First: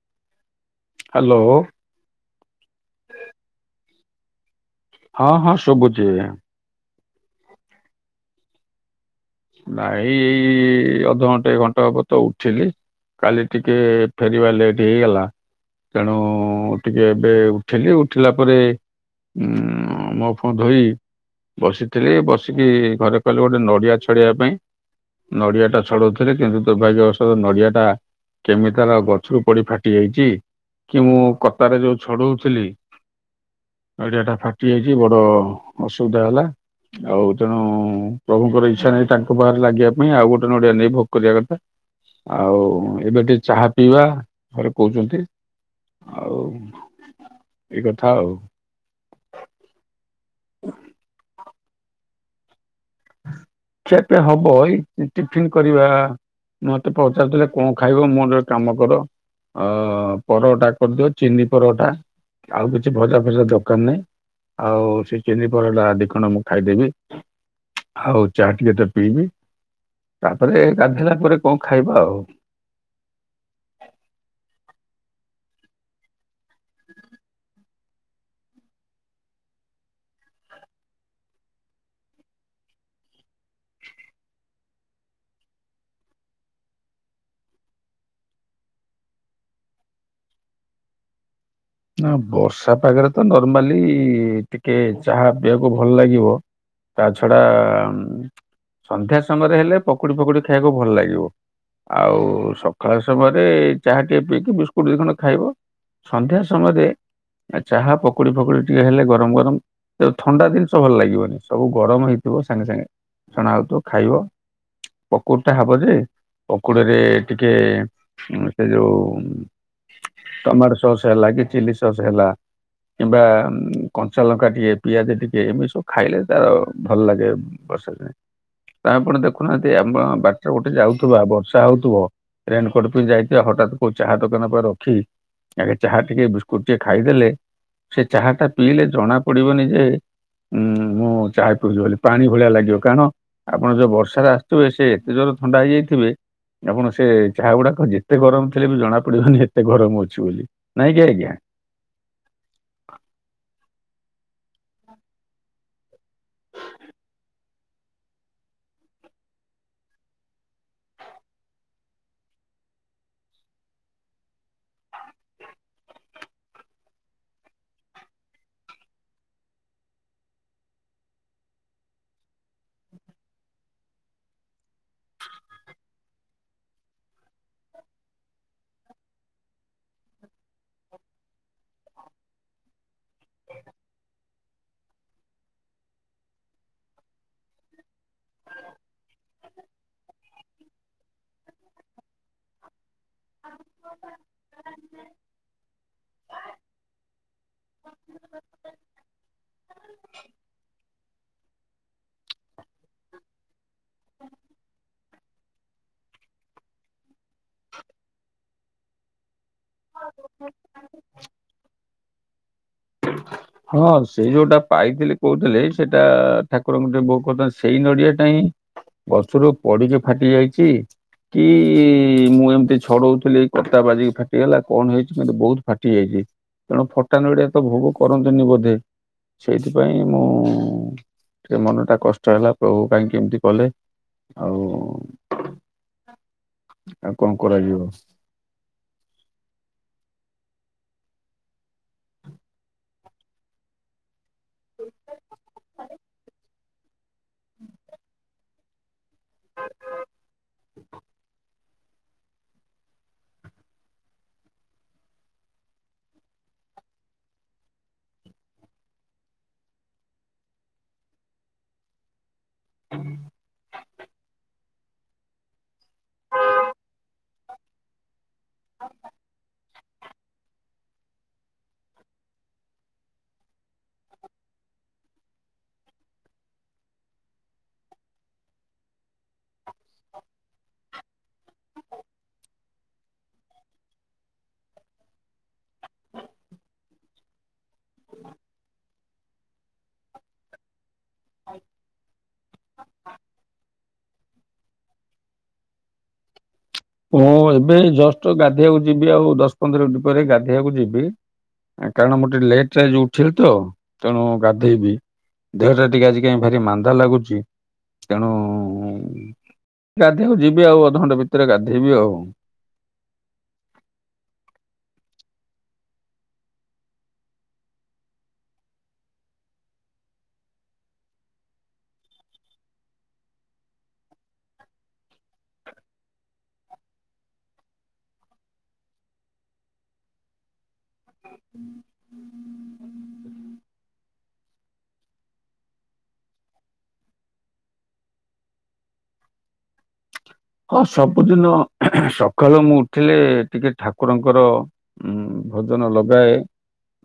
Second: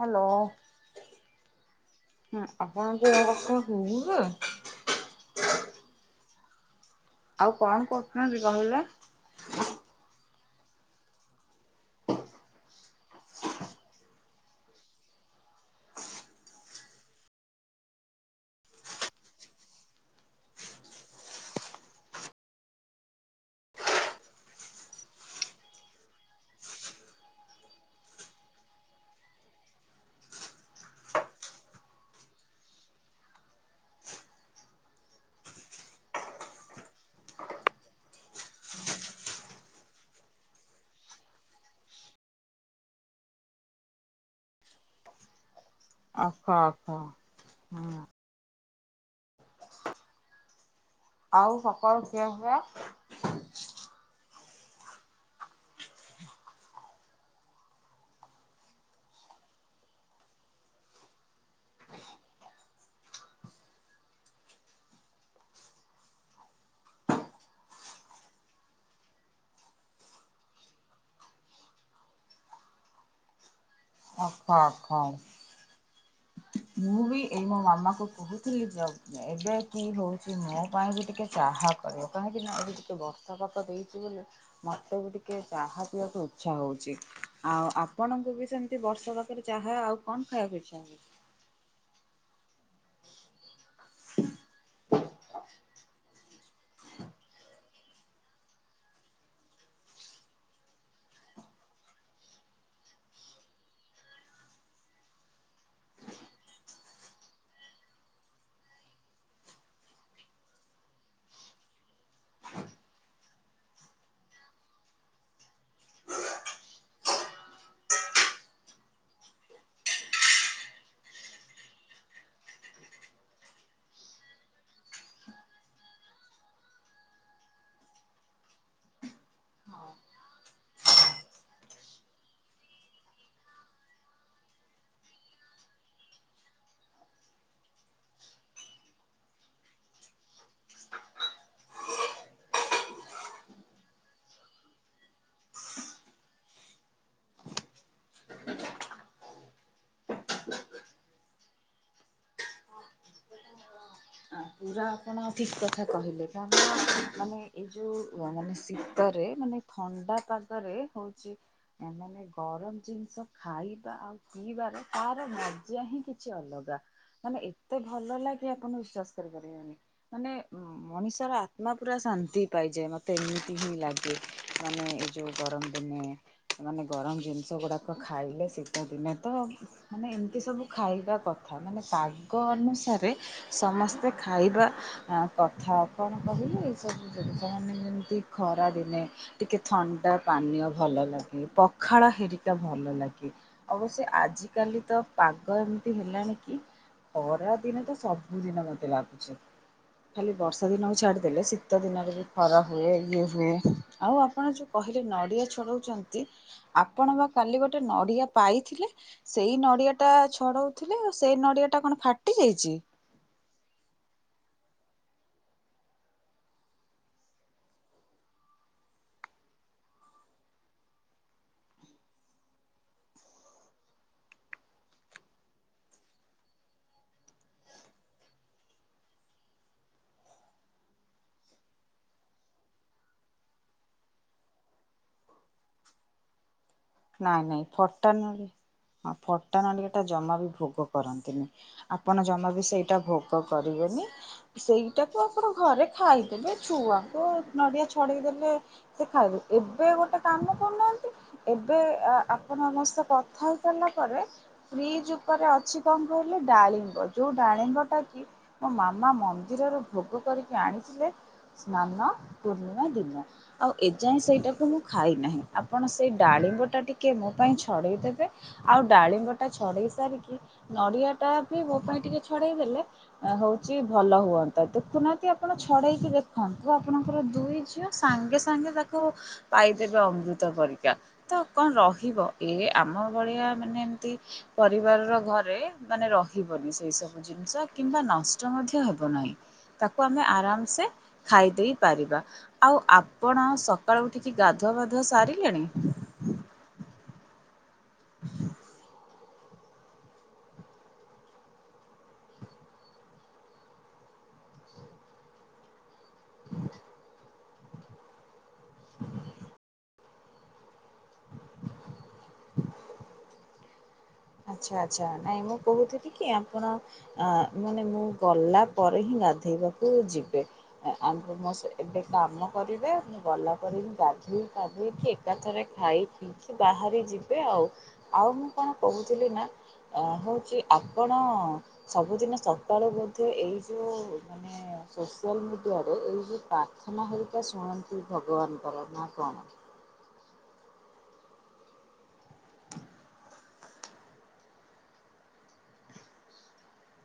Hello. Hello. ହଁ ଆପଣଙ୍କୁ ମୋ କଥା ସୁବୁଚି? ହଁ ହଁ ସବୁଚି ଆଜ୍ଞା। ଆଉ କଣ କରହୁଚନ୍ତି କହିଲେ? ନାଇଁ ଏଇ ଅଧଘଣ୍ଟା ଘଣ୍ଟା ହବ ତ ଉଠିଲି। କାଲି ଟିକେ ଫେରିବା ଲେଟ୍ ହେଇଗଲା। ତେଣୁ ଟିକେ ଏବେ ଉଠିଲି ଉଠିଲା ପରେ ହୁଁ ହଁ ମୁହଁ ଫୂଅଧୋଇ ବସିଥିଲି ବସିକି ଘରେ କହିଲେ ଗୋଟେ ନଡ଼ିଆ ଛଡ଼େଇବା ପାଇଁ। ନଡିଆ ଟା ଛଡଉଥିଲି କିନ୍ତୁ ଦୁର୍ଭାଗ୍ୟବଷଧ ନଡିଆ ଟା କେମିତି ତାର ଗଛରୁ ପଡି ଫାଟି ଯାଇଛି। କି ମୁଁ କତାରେ ଯୋଉ ଛଡୋଉଥିଲି। ନଡିଆ ଟା ଫାଟି ଯାଇଛି ବଡ ଅସୁବିଧା ହେଲା। ଆଉ ତେଣୁ ପ୍ରଭୁଙ୍କର ଏଇ ଇଛାନାଇଁ ତାଙ୍କ ପାଖରେ ଲାଗିବା ପାଇଁ ଆଉ ଗୋଟେ ନଡିଆ ନେଇ ଭୋଗ କରିବା କଥା। ଆଉ ଏବେ ଟିକେ ଚାହା ପିଇବା ଘରେ କୋହୁଛନ୍ତି। ଆଉ ଆଚ୍ଛା ଆଚ୍ଛା ଏ ହୁଁ କଥା ଆଉ। ହୁ [inaudible] ଆଉ ସକାଳୁ ଖିଆ ପିଆ? ଖିଆପିଆ ହବ ଏଇ ଟିଫନ୍ କରିବା। ମତେ ପଚାରୁିଥିଲେ କଣ ଖାଇବ ମୋର ଯୋ କାମ କର। ଅ ପରଟା କରିଦିଅ ଚିନି ପରଟା ଆଉ କିଛି ଭଜା ଫଜା ଦରକାର ନାହିଁ। ଆଉ ସେ ଚିନି ପରଟା ଦିଖଣ୍ଡ ମୁଁ ଖାଇଦେବି ଆଉ ଚା ଟିକେ ତ ପିଇବି ତାପରେ ଗାଧୋଇିଲା ପରେ କଣ ଖାଇବା ଆଉ। ଅହ ଅହ ହଁ। ମୁଁ ବି ଏଇ ମୋ ମାମା କହୁଥିଲି ଯେ ଏବେ କି ହଉଛି ମୋ ପାଇଁ ବି ଟିକେ ଚାହା କର। କାହିଁକି ନା ଏବେ ଟିକେ ବର୍ଷା ପାଗ ଦେଇଛି ବୋଲି ମତେ ବି ଟିକେ ଚା ହା ପିଇବାକୁ ଇଚ୍ଛା ହଉଛି। ଆଉ ଆପଣଙ୍କୁ ବି ସେମିତି ବର୍ଷା ପାଗରେ ଚାହା ଆଉ କଣ ଖାଇବାକୁ ଇଚ୍ଛା? ନା ବର୍ଷା ପାଗରେ ତ ନର୍ମାଲି ଟିକେ ଚାହା ପିଇବାକୁ ଭଲ ଲାଗିବ। ତା ଛଡା ସନ୍ଧ୍ୟା ସମୟରେ ହେଲେ ପକୁଡି ଫକୁଡି ଖାଇବାକୁ ଭଲ ଲାଗିବ। ଆଉ ସକାଳ ସମୟରେ ଚାହା ଟିକେ ପିଇକି ବିସ୍କୁଟ ଦି ଖଣ୍ଡ ଖାଇବ ସନ୍ଧ୍ୟା ସମୟରେ ଚାହା ପକୁଡି ଫକୁଡ଼ି ଟିକେ ହେଲେ ଗରମ ଗରମ ତ ଥଣ୍ଡା ଜିନିଷ ଭଲ ଲାଗିବନି ସବୁ ଗରମ ହେଇଥିବ ସାଙ୍ଗେ ସାଙ୍ଗେ ଛଣା ହେଉଥିବ ଖାଇବ। ପକୁଡ ଟା ହବ ଯେ ପକୁଡିରେ ଟିକେ ସେ ଯୋଉ ଟମାଟୋ ସସ୍ ହେଲା କି ଚିଲି ସସ୍ ହେଲା କିମ୍ବା କଞ୍ଚା ଲଙ୍କା ଟିକେ ପିଆଜ ଟିକେ ଏମିତି ସବୁ ଖାଇଲେ ତାର ଭଲ ଲାଗେ। ବର୍ଷା ଦିନେ ତ ଆପଣ ଦେଖୁନାହାନ୍ତି ଆମ ବାଟରେ ଗୋଟେ ଯାଉଥିବା ବର୍ଷା ହୋଉଥିବ ରେନକୋଟ ପିନ୍ଧି ଯାଇଥିବା ହଠାତ୍ କୋଉ ଚାହା ଦୋକାନ ପାଖରେ ରଖି ଆଗେ ଚାହା ଟିକେ ବି ଗୋଟିଏ ଖାଇଦେଲେ ସେ ଚାହା ଟା ପିଇଲେ ଜଣା ପଡିବନି ଯେ ଉୁଁ ମୁଁ ଚାହା ପିଉଛି ବୋଲି ପାଣି ଭଳିଆ ଲାଗିବ କାରଣ ଆପଣ ଯୋଉ ବର୍ଷାରେ ଆସୁଥିବେ ସେ ଏତେ ଜୋର ଥଣ୍ଡା ହେଇଯାଇଥିବେ ଆପଣ ସେ ଚାହା ଗୁଡାକ ଯେତେ ଗରମ ଥିଲେ ବି ଜଣା ପଡିବନି ଏତେ ଗରମ ଅଛି ବୋଲି। ନାଇଁ କି ଆଜ୍ଞା। ପୁରା ଆପଣ ଠିକ୍ କଥା କହିଲେ କାରଣ ମାନେ ଏଇ ଯେଉଁ ମାନେ ଶୀତରେ ମାନେ ଥଣ୍ଡା ପାଗରେ ହଉଛି ଏମାନେ ଗରମ ଜିନିଷ ଖାଇବା ଆଉ ପିଇବାର ତାର ମଜଆ ହିଁ କିଛି ଅଲଗା ମାନେ ଏତେ ଭଲ ଲାଗେ ଆପଣ ବିଶ୍ଵାସ ବିଶ୍ୱାସ କରିପାରିବେନି ମନେ ମଣିଷର ଆତ୍ମା ପୁରା ଶାନ୍ତି ପାଇଯାଏ ମୋତେ ଏମିତି ହିଁ ଲାଗେ ମାନେ ଯୋଉ ଗରମ ଦିନେ ମାନେ ଗରମ ଜିନିଷ ଗୁଡାକ ଖାଇଲେ ଶୀତ ଦିନେ ତ ମାନେ ଏମିତି ସବୁ ଖାଇବା କଥା ମାନେ ପାଗ ଅନୁସାରେ ସମସ୍ତେ ଖାଇବା ହଁ କଥା ଆପଣ କହିଲେ ସବୁ ଜିନିଷ ମାନେ ଯେମିତି ଖରାଦିନେ ଟିକେ ଥଣ୍ଡା ପାନୀୟ ଭଲ ଲାଗେ ପଖାଳ ହେରିକା ଭଲ ଲାଗେ। ଅବଶ୍ୟ ଆଜିକାଲି ତ ପାଗ ଏମିତି ହେଲାଣି କି ଖରା ଦିନ ତ ସବୁଦିନ ମେ ଆଛା। ଖାଲି ବର୍ଷା ଦିନ ବି ଛାଡିଦେଲେ ଶୀତ ଦିନରେ ବି ଖରା ହୁଏ ଇଏ ହୁଏ ଆଉ ଆପଣ ଯୋଉ କହିଲେ ନଡ଼ିଆ ଛଡ଼ଉଛନ୍ତି ଆପଣ ବା କାଲି ଗୋଟେ ନଡ଼ିଆ ପାଇଥିଲେ ସେଇ ନଡ଼ିଆ ତ ଛଡଉଥିଲେ ଆ ସେଇ ନଡ଼ିଆ ଟା କଣ ଫାଟି ଯାଇଛି? ହଁ ସେ ଯୋଉଟା ପାଇଥିଲେି କହୁଥିଲେ ସେଇଟା ଠାକୁରଙ୍କ ଟିକେ ବହୁତ କଥା ସେଇ ନଡିଆ ଟା ହିଁ ବଛରୁ ପଡିକି ଫାଟି ଯାଇଛି କି ମୁଁ ଏମିତି ଛଡଉଥିଲି କତା ବାଜିିକି ଫାଟିଗଲା କଣ ହେଇଛି କିୁ ବହୁତ ଫାଟି ଯାଇଛି। ତେଣୁ ଫଟା ନଡ଼ିଆ ଏ ତ ଭୋଗ କରନ୍ତୁନି ବୋଧେ? ସେଇଥିପାଇଁ ମୁଁ ମନଟା କଷ୍ଟ ହେଲା ପ୍ରଭୁ କାହିଁକି ଏମିତି କଲେ। ଆଉ ଆଉ କଣ ନାଇଁ ନାଇଁ କରାଯିବ ଫଟା ନଡ଼ିଆ ହଁ ଫଟା ନଡ଼ିଆ ଟା ଜମା ବି ଭୋଗ କରନ୍ତିନି। ଆପଣ ଜମା ବି ସେଇଟା ଭୋଗ କରିବେନି। ସେଇଟାକୁ ଆପଣ ଘରେ ଖାଇଦେଲେ ଛୁଆଙ୍କୁ ନଡିଆ ଛଡେଇଦେଲେ ସେ ଖାଇବେ ଏବେ ଗୋଟେ କାମ କରୁନାହାନ୍ତି ଏବେ ଆପଣ ସମସ୍ତେ କଥା ହେଇସାରିଲା ପରେ ଫ୍ରିଜ୍ ଉପରେ ଅଛି ତଙ୍କୁ କହିଲେ ଡାଳିମ୍ୱ ଯୋଉଁ ଡାଳିମ୍ୱ ଟା କି ମୋ ମାମା ମନ୍ଦିରରୁ ଭୋଗ କରିକି ଆଣିଥିଲେ। ସ୍ନାନ ପୂର୍ଣ୍ଣିମା ଦିନ ଆଉ ଏଯାଏଁ ସେଇଟାକୁ ମୁଁ ଖାଇନାହିଁ ଆପଣ ସେଇ ଡାଳିମ୍ବଟା ଟିକିଏ ମୋ ପାଇଁ ଛଡ଼େଇ ଦେବେ, ଆଉ ଡାଳିମ୍ବଟା ଛଡ଼େଇ ସାରିକି ନଡ଼ିଆଟା ବି ମୋ ପାଇଁ ଟିକେ ଛଡ଼େଇ ଦେଲେ ହଉଛି ଭଲ ହୁଅନ୍ତା। ଦେଖୁନାହାନ୍ତି ଆପଣ ଛଡେଇକି ଦେଖନ୍ତୁ ଆପଣଙ୍କର ଦୁଇ ଝିଅ ସାଙ୍ଗେ ସାଙ୍ଗେ ତାକୁ ପାଇଦେବେ ଅମୃତ ପରିକା। ତ କଣ ରହିବ ଏ ଆମ ଭଳିଆ ମାନେ ଏମତି ପରିବାର ର ଘରେ ମାନେ ରହିବନି ସେଇ ସବୁ ଜିନିଷ କିମ୍ବା ନଷ୍ଟ ମଧ୍ୟ ହେବ ନାହିଁ। ତାକୁ ଆମେ ଆରାମସେ ଖାଇ ଦେଇେଇ ପାରିବା। ଆଉ ଆପଣ ସକାଳୁ ଉଠିକି ଗାଧୁଆବାଧୁଆ ସାରିଲେଣି? ମୁଁ ଏବେ ଏଇ ଜଷ୍ଟ ଗାଧୋଇବାକୁ ଯିବି। ଆଉ ଦଶ ପନ୍ଦର ମିନିଟ୍ ପରେ ଗାଧେଇବାକୁ ଯିବି। କାରଣ ମୁଁ ଟିକେ ଲେଟ୍ ରେ ଯଉ ଉଠିଲି ତ ତେଣୁ ଗାଧେଇବି। ଦେହଟା ଟିକେ ଆଜି କାହିଁ ଭାରି ମାନ୍ଦା ଲାଗୁଛି। ତେଣୁ ଗାଧେଇବାକୁ ଯିବି ଆଉ ଅଧଘଣ୍ଟ ଭିତରେ ଗାଧୋଇେଇବି ଆଉ। ଆଚ୍ଛା ଆଚ୍ଛା। ନାଇଁ ମୁଁ କହୁଥିଲି କି ଆପଣ ଆ ମାନେ ମୁଁ ଗଲା ପରେ ହିଁ ଗାଧୋଇବାକୁ ଯିବେ। ଆମ ମୋ ଏବେ କାମ କରିବେ ମୁଁ ଗଲା ପରେ ବିିଁ ଗାଧୋଇ ପାଧୋଇ କି କାଥରେ ଖାଇ ପିଇକି ବାହାରି ଯିବେ ଆଉ। ଆଉ ମୁଁ କଣ କହୁଥିଲି ନା, ଅ ହେଉଛି ଆପଣ ସବୁଦିନ ସକାଳୁ ମଧ୍ୟ ଏଇ ଯେଉଁ ମାନେ ସୋସିଆଲ ମିଡ଼ିଆରେ, ଏଇ ଯେଉଁ ପ୍ରାର୍ଥନା ହେଟା ଶୁଣନ୍ତି ଭଗବାନଙ୍କର ନା କଣ ହଁ ସବୁଦିନ ସକାଳୁ ମୁଁ ଉଠିଲେ ଟିକେ ଠାକୁରଙ୍କର ଉଁ ଭୋଜନ ଲଗାଏ।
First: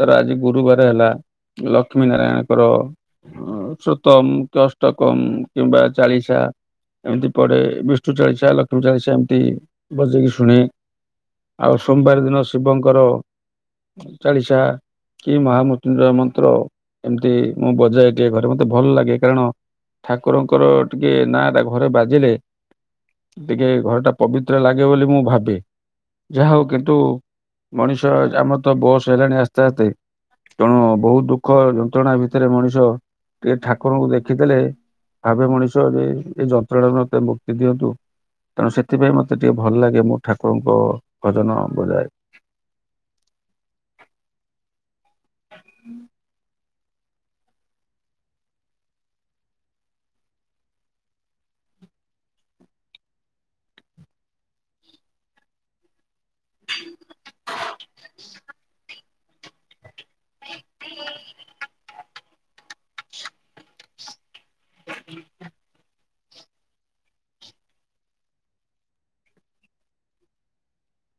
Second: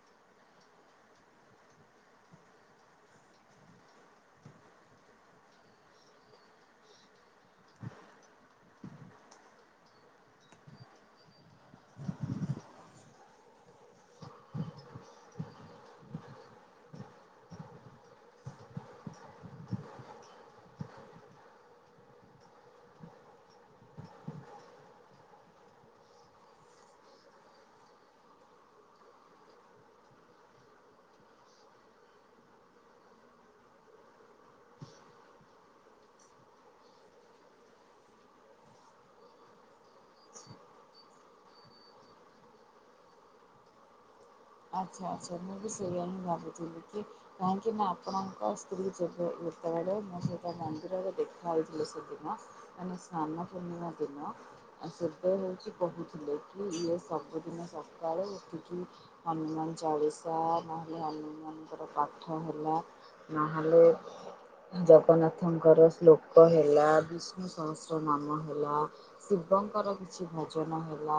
ତାର ଆଜି ଗୁରୁବାର ହେଲା ଲକ୍ଷ୍ମୀ ନାରାୟଣଙ୍କର ସୁତମ କି ଅଷ୍ଟକମ କିମ୍ବା ଚାଳିଶା ଏମିତି ପଡେ ବି ଚୁ ଚାଳିଚା ଲକ୍ଷ୍ମୀ ଚାଳିଚା ଏମିତି ବଜେଇକି ଶୁଣେ। ଆଉ ସୋମବାର ଦିନ ଶିବଙ୍କର ଚାଳିଶା କି ମହାମୃ ଞ୍ଜୟ ମନ୍ତ୍ର ଏମିତି ମୁଁ ବଜାଏ ଟିକେ ଘରେ ମତେ ଭଲ ଲାଗେ କାରଣ ଠାକୁରଙ୍କର ଟିକେ ନାଁ ଟା ଘରେ ବାଜିଲେ ଟିକେ ଘରଟା ପବିତ୍ର ଲାଗେ ବୋଲି ମୁଁ ଭାବେ। ଯାହା ହୋଉ କିନ୍ତୁ ମଣିଷ ଆମର ତ ବୟସ ହେଲାଣି ଆସ୍ତେ ଆସ୍ତେ। ତେଣୁ ବହୁତ ଦୁଃଖ ଯନ୍ତ୍ରଣା ଭିତରେ ମଣିଷ ଟିକେ ଠାକୁରଙ୍କୁ ଦେଖିଦେଲେ ଭାବେ ମଣିଷ ଏ ଏ ଯନ୍ତ୍ରଣାରୁ ମତେ ମୁ କ୍ତି ଦିଅନ୍ତୁ ତେଣୁ ସେଥିପାଇଁ ମତେ ଟିକେ ଭଲ ଲାଗେ। ମୁଁ ଠାକୁରଙ୍କ ଭଜନ ବଜାଏ। ଆଚ୍ଛା ଆଚ୍ଛା ମୁଁ ବି ସେଇୟା ହିଁ ଭାବୁଥିଲି କି କାହିଁକି ନା ଆପଣଙ୍କ ସ୍ତ୍ରୀ ଯେବେ ଯେତବେଳେ ମୁଁ ସହିତ ମନ୍ଦିରରେ ଦେଖା ହେଇଥଲେ ସେଦିନ। ମାନେ ସ୍ନାନ ପୂର୍ଣ୍ଣିମା ଦିନ ଆ ସେତେବେଳେ ହୋଉଚି ବୋହୁତ ଥିଲେ କି ଇଏ ସବୁଦିନ ସକାଳୁ ଉଠିକି ହନୁମାନ ଚାଳୁଶା ନହେଲେ ହନୁ ମାନଙ୍କର ପାଠ ହେଲା ନହେଲେ ଜଗନ୍ନାଥଙ୍କର ଶ୍ଳୋକ ହେଲା, ବିଷ୍ଣୁ ସହସ୍ର ନାମ ହେଲା। ଶିବଙ୍କର କିଛି ଭୋଜନ ହେଲା।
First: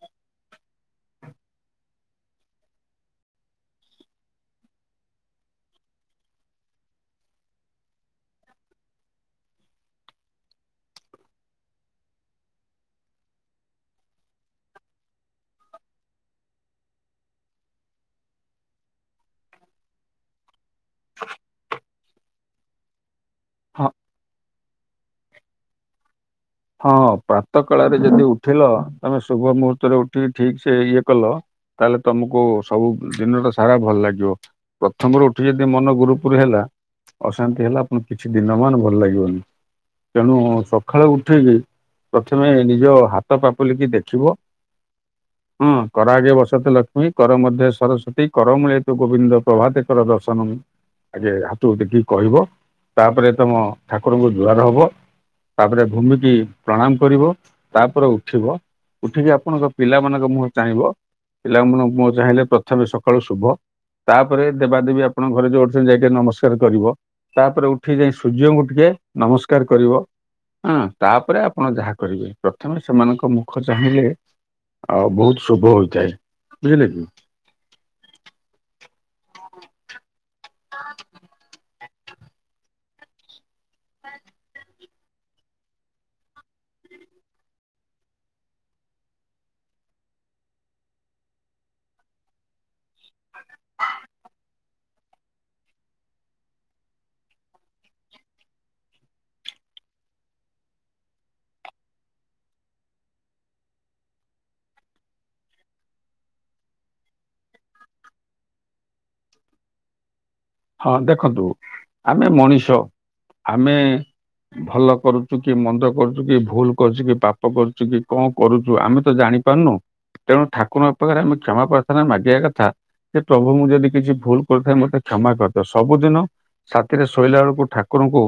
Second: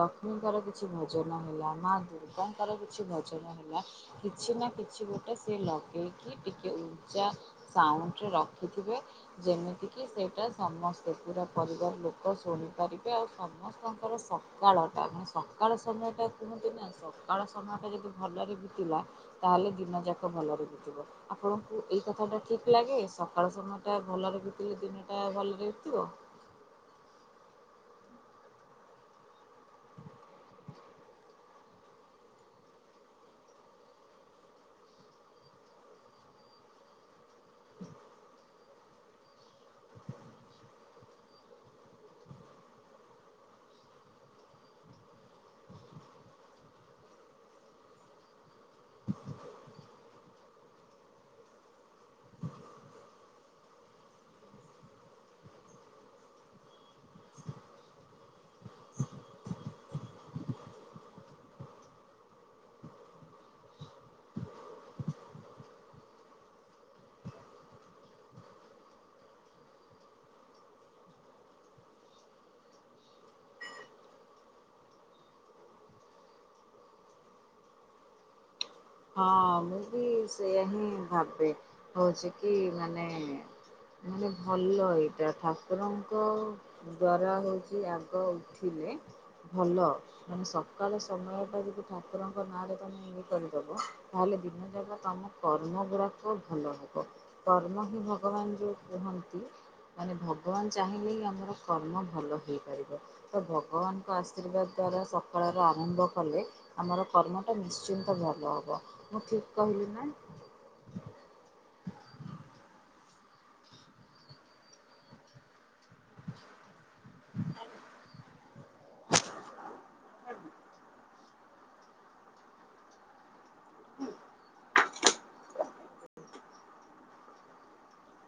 ଲକ୍ଷ୍ମୀଙ୍କର କିଛି ଭଜନ ହେଲା, ମା ଦୁର୍ଗାଙ୍କର କିଛି ଭଜନ ହେଲା। କିଛି ନା କିଛି ଗୋଟେ ସିଏ ଲଗେଇକି ଟିକେ ଉର୍ଜା [unintelligible] ସାଉଁଣ୍ଟରେ ରଖିଥିବେ। ଯେମିତିକି ସେଇଟା ସମସ୍ତେ ପୁରା ପରିବାର ଲୋକ ଶୁଣିପାରିବେ ଆଉ ସମସ୍ତଙ୍କର ସହ ସକାଳଟା ମାନେ ସକାଳ ସମୟଟା କୁହନ୍ତି ନା ସକାଳ ସମୟଟା ଯଦି ଭଲରେ ବିତିଲା। ତାହେଲେ ଦିନଯାକ ଭଲରେ ବିତିବ। ଆପଣଙ୍କୁ ଏଇ କଥାଟା ଠିକ୍ ଲାଗେ ସକାଳ ସମୟଟା ଭଲରେ ବିତିଲେ ଦିନଟା ଭଲରେ ବିତିବ। ହଁ ପ୍ରାତ କାଳରେ ଯଦି ଉଠିଲ ତମେ ଶୁଭ ମୁହୂତ୍ତରେ ଉଠିକି ଠିକ୍ ସେ ଇଏ କଲ ତାହେଲେ ତମକୁ ସବୁ ଦିନ ଟା ସାରା ଭଲ ଲାଗିବ। ପ୍ରଥମରୁ ଉଠି ଯଦି ମନ ଗୁରୁପୁର ହେଲା। ଅଶାନ୍ତି ହେଲା ଫୁଣି କିଛି ଦିନ ମାନ ଭଲ ଲାଗିବନି। ତେଣୁ ସଖାଳୁ ଉ ଉଠିକି ପ୍ରଥମେ ନିଜ ହାତ ପାପୁଲିକି ଦେଖିବ। [inaudible] ହଁ କରାଗେ ବସତେ ଲକ୍ଷ୍ମୀ କର ମଧ୍ୟ ସରସ୍ଵତୀ କର ମିଳେତୁ ଗୋବିନ୍ଦ ପ୍ରଭାାତେକର ଦର୍ଶନମ୍। ଆଗେ ହାତକୁ ଟେକି କି କହିବ ତାପରେ ତମ ଠାକୁରଙ୍କୁ ଜୁଆର ହବ। ତାପରେ ଭୂମି କୁ ପ୍ରଣାମ କରିବ ତାପରେ ଉଠିବ। ଉଠିକି ଆପଣଙ୍କ ପିଲାମାନାନଙ୍କ ମୁହଁ ଚାହିଁବ। ପିଲା ମୁହଁ ମୁଁହ ଚାହିଁଲେ ପ୍ରଥମେ ସକାଳୁ ଶୁଭ। ତାପରେ ଦେବାଦେବୀ ଆପଣଙ୍କ ଘରେ ଯୋଉ ଅଛନ୍ତି ଯାଇକି ଟିକେ ନମସ୍କାର କରିବ। ତାପରେ ଉଠିକି ଯାଇ ସୂର୍ଯ୍ୟଙ୍କୁ ଟିକେ ନମସ୍କାର କରିବ ଆଁ। ତାପରେ ଆପଣ ଯାହା କରିବେ। ପ୍ରଥମେ ସେମାନଙ୍କ ମୁଖ ଚାହିଁଲେ। ଆଉ ବୋହୁତ ଶୁଭ ହୋଇଥାଏ ବୁଝିଲେିଲେ କି। ହଁ ମୁଁ ବି ସେଇୟା ହିଁ ଭାବେ ହୋଉଚି କି ମାନେ ମାନେ ଭଲ ଏଇଟା ଠାକୁରଙ୍କ ଧର ହୋଉଚି ଆଗ ଉଠିଲେ ଭଲ ମାନେ ସକାଳ ସମୟଟା ଯଦି ଠାକୁରଙ୍କ ନାଁରେ ତମେ ଇଏ କରି ବ ତାହେଲେ ଦିନ ଯାଗା ଆମ କର୍ମ ଗୁଡାକ ଭଲ ହବ। କର୍ମ ହି ଭଗବାନ ଯୋଉ କୁହନ୍ତି। ମାନେ ଭଗବାନ ଚାହିଁଲେ ହିଁ ଆମର କର୍ମ ଭଲ ହେଇପାରିବ। ତ ଭଗବାନଙ୍କ ଆଶୀର୍ବାଦ୍ ଦ୍ଵାରା ସଖାଳର ଆରମ୍ଭ କଲେ। ଆମର କର୍ମଟା ନିଶ୍ଚିନ୍ତ ଭଲ ହବ। ମୁଁ ଠିକ୍ କହିଲି ନା? ହଁ ଦେଖନ୍ତୁ ଆମେ ମଣିଷ ଆମେ ଭଲ କରୁଚୁ କି ମନ୍ଦକ୍ କରୁଚୁ କି ଭୁଲ୍ କରୁଚୁ କି ପାପ କରୁଚୁ କି କଣ କରୁଚୁ ଆମେ ତ ଜାଣି ପାରୁନୁ। ତେଣୁ ଠାକୁର ରଙ୍କ ପାଖେରେ ଆମେ କ୍ଷମା ପ୍ରାର୍ଥନରେ ମାଗିଆ କଥା ହେ ପ୍ରଭୁ ମୁଁ ଯଦି କିଛି ଭୁଲ୍ କରୁଥାଏ ମତେ କ୍ଷମା କର। ତ ସବୁଦିନ ରାତିରେ ଶୋଇଲା ବେଳକୁ ଠାକୁରଙ୍କୁ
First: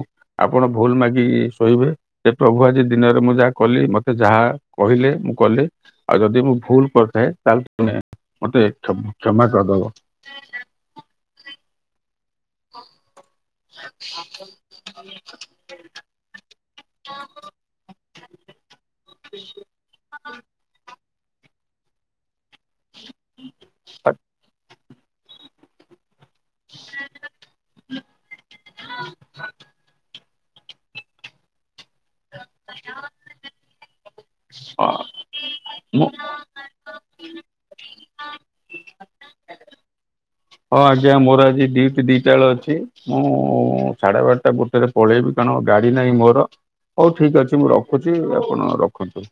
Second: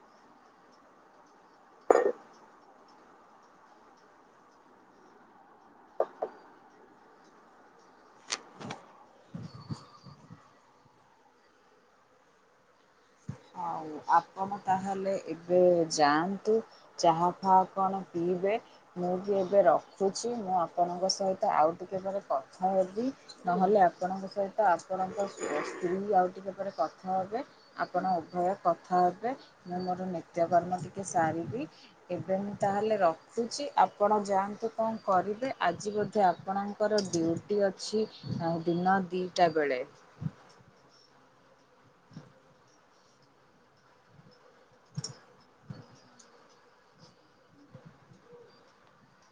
ଆପଣ ଭୁଲ୍ ମାଗିକି ଶୋଇବେ। ଯେ ପ୍ରଭୁ ଆଜି ଦିନରେ ମୁଁ ଯାହା କଲି ମତେ ଯାହା କହିଲେ ମୁଁ କଲି। ଆଉ ଯଦି ମୁଁ ଭୁଲ୍ କରିଥାଏ ତାହେଲେ ତୁମେ ମତେ କ୍ଷମା କରିଦବ। ହଉ, ଆପଣ ତାହେଲେ ଏବେ ଯାଆନ୍ତୁ। ଚାହା ଫା କଣ ପିଇବେ। ମୁଁ ବି ଏବେ ରଖୁଚି ମୁଁ ଆପଣଙ୍କ ସହିତ ଆଉ ଟିକେ ପରେ କ କଥା ହେବି ନହେଲେ ଆପଣଙ୍କ ସହିତ ଆପଣଙ୍କ ସ୍ତ୍ରୀ ଆଉ ଏହି ଭାବରେ କଥା ହେବେ ଆପଣ ଉଭୟ କଥା ହେବେ। ମୁଁ ମୋର ନି ନିତ୍ୟକର୍ମ ଟିକେ ସାରିବି। ଏବେ ମୁଁ ତାହେଲେ ରଖୁଚି ଆପଣ ଯାଆନ୍ତୁ କଣ କରିବେ ଆଜି ମୁଁ ବୋଧେ ଆପ୍ ଆପଣଙ୍କର ଡିଉଟି ଅଛି ଅ ଦିନ ଦିଟା ବେଳେ। ହଁ ଆଜ୍ଞା ମୋର ଆଜି ଡିଉଟି ଦିଟା ବେଳେ ଅଛି। ମୁଁ ସାଢେ ବାରେଟା ଗୋଟେରେ ପଳେଇବି କାରଣ ଗାଡ଼ି ନାଇଁ ମୋର, ହଉ ଠିକ୍ ଅଛି ମୁଁ ରଖୁଚି ଆପଣ ରଖନ୍ତୁ।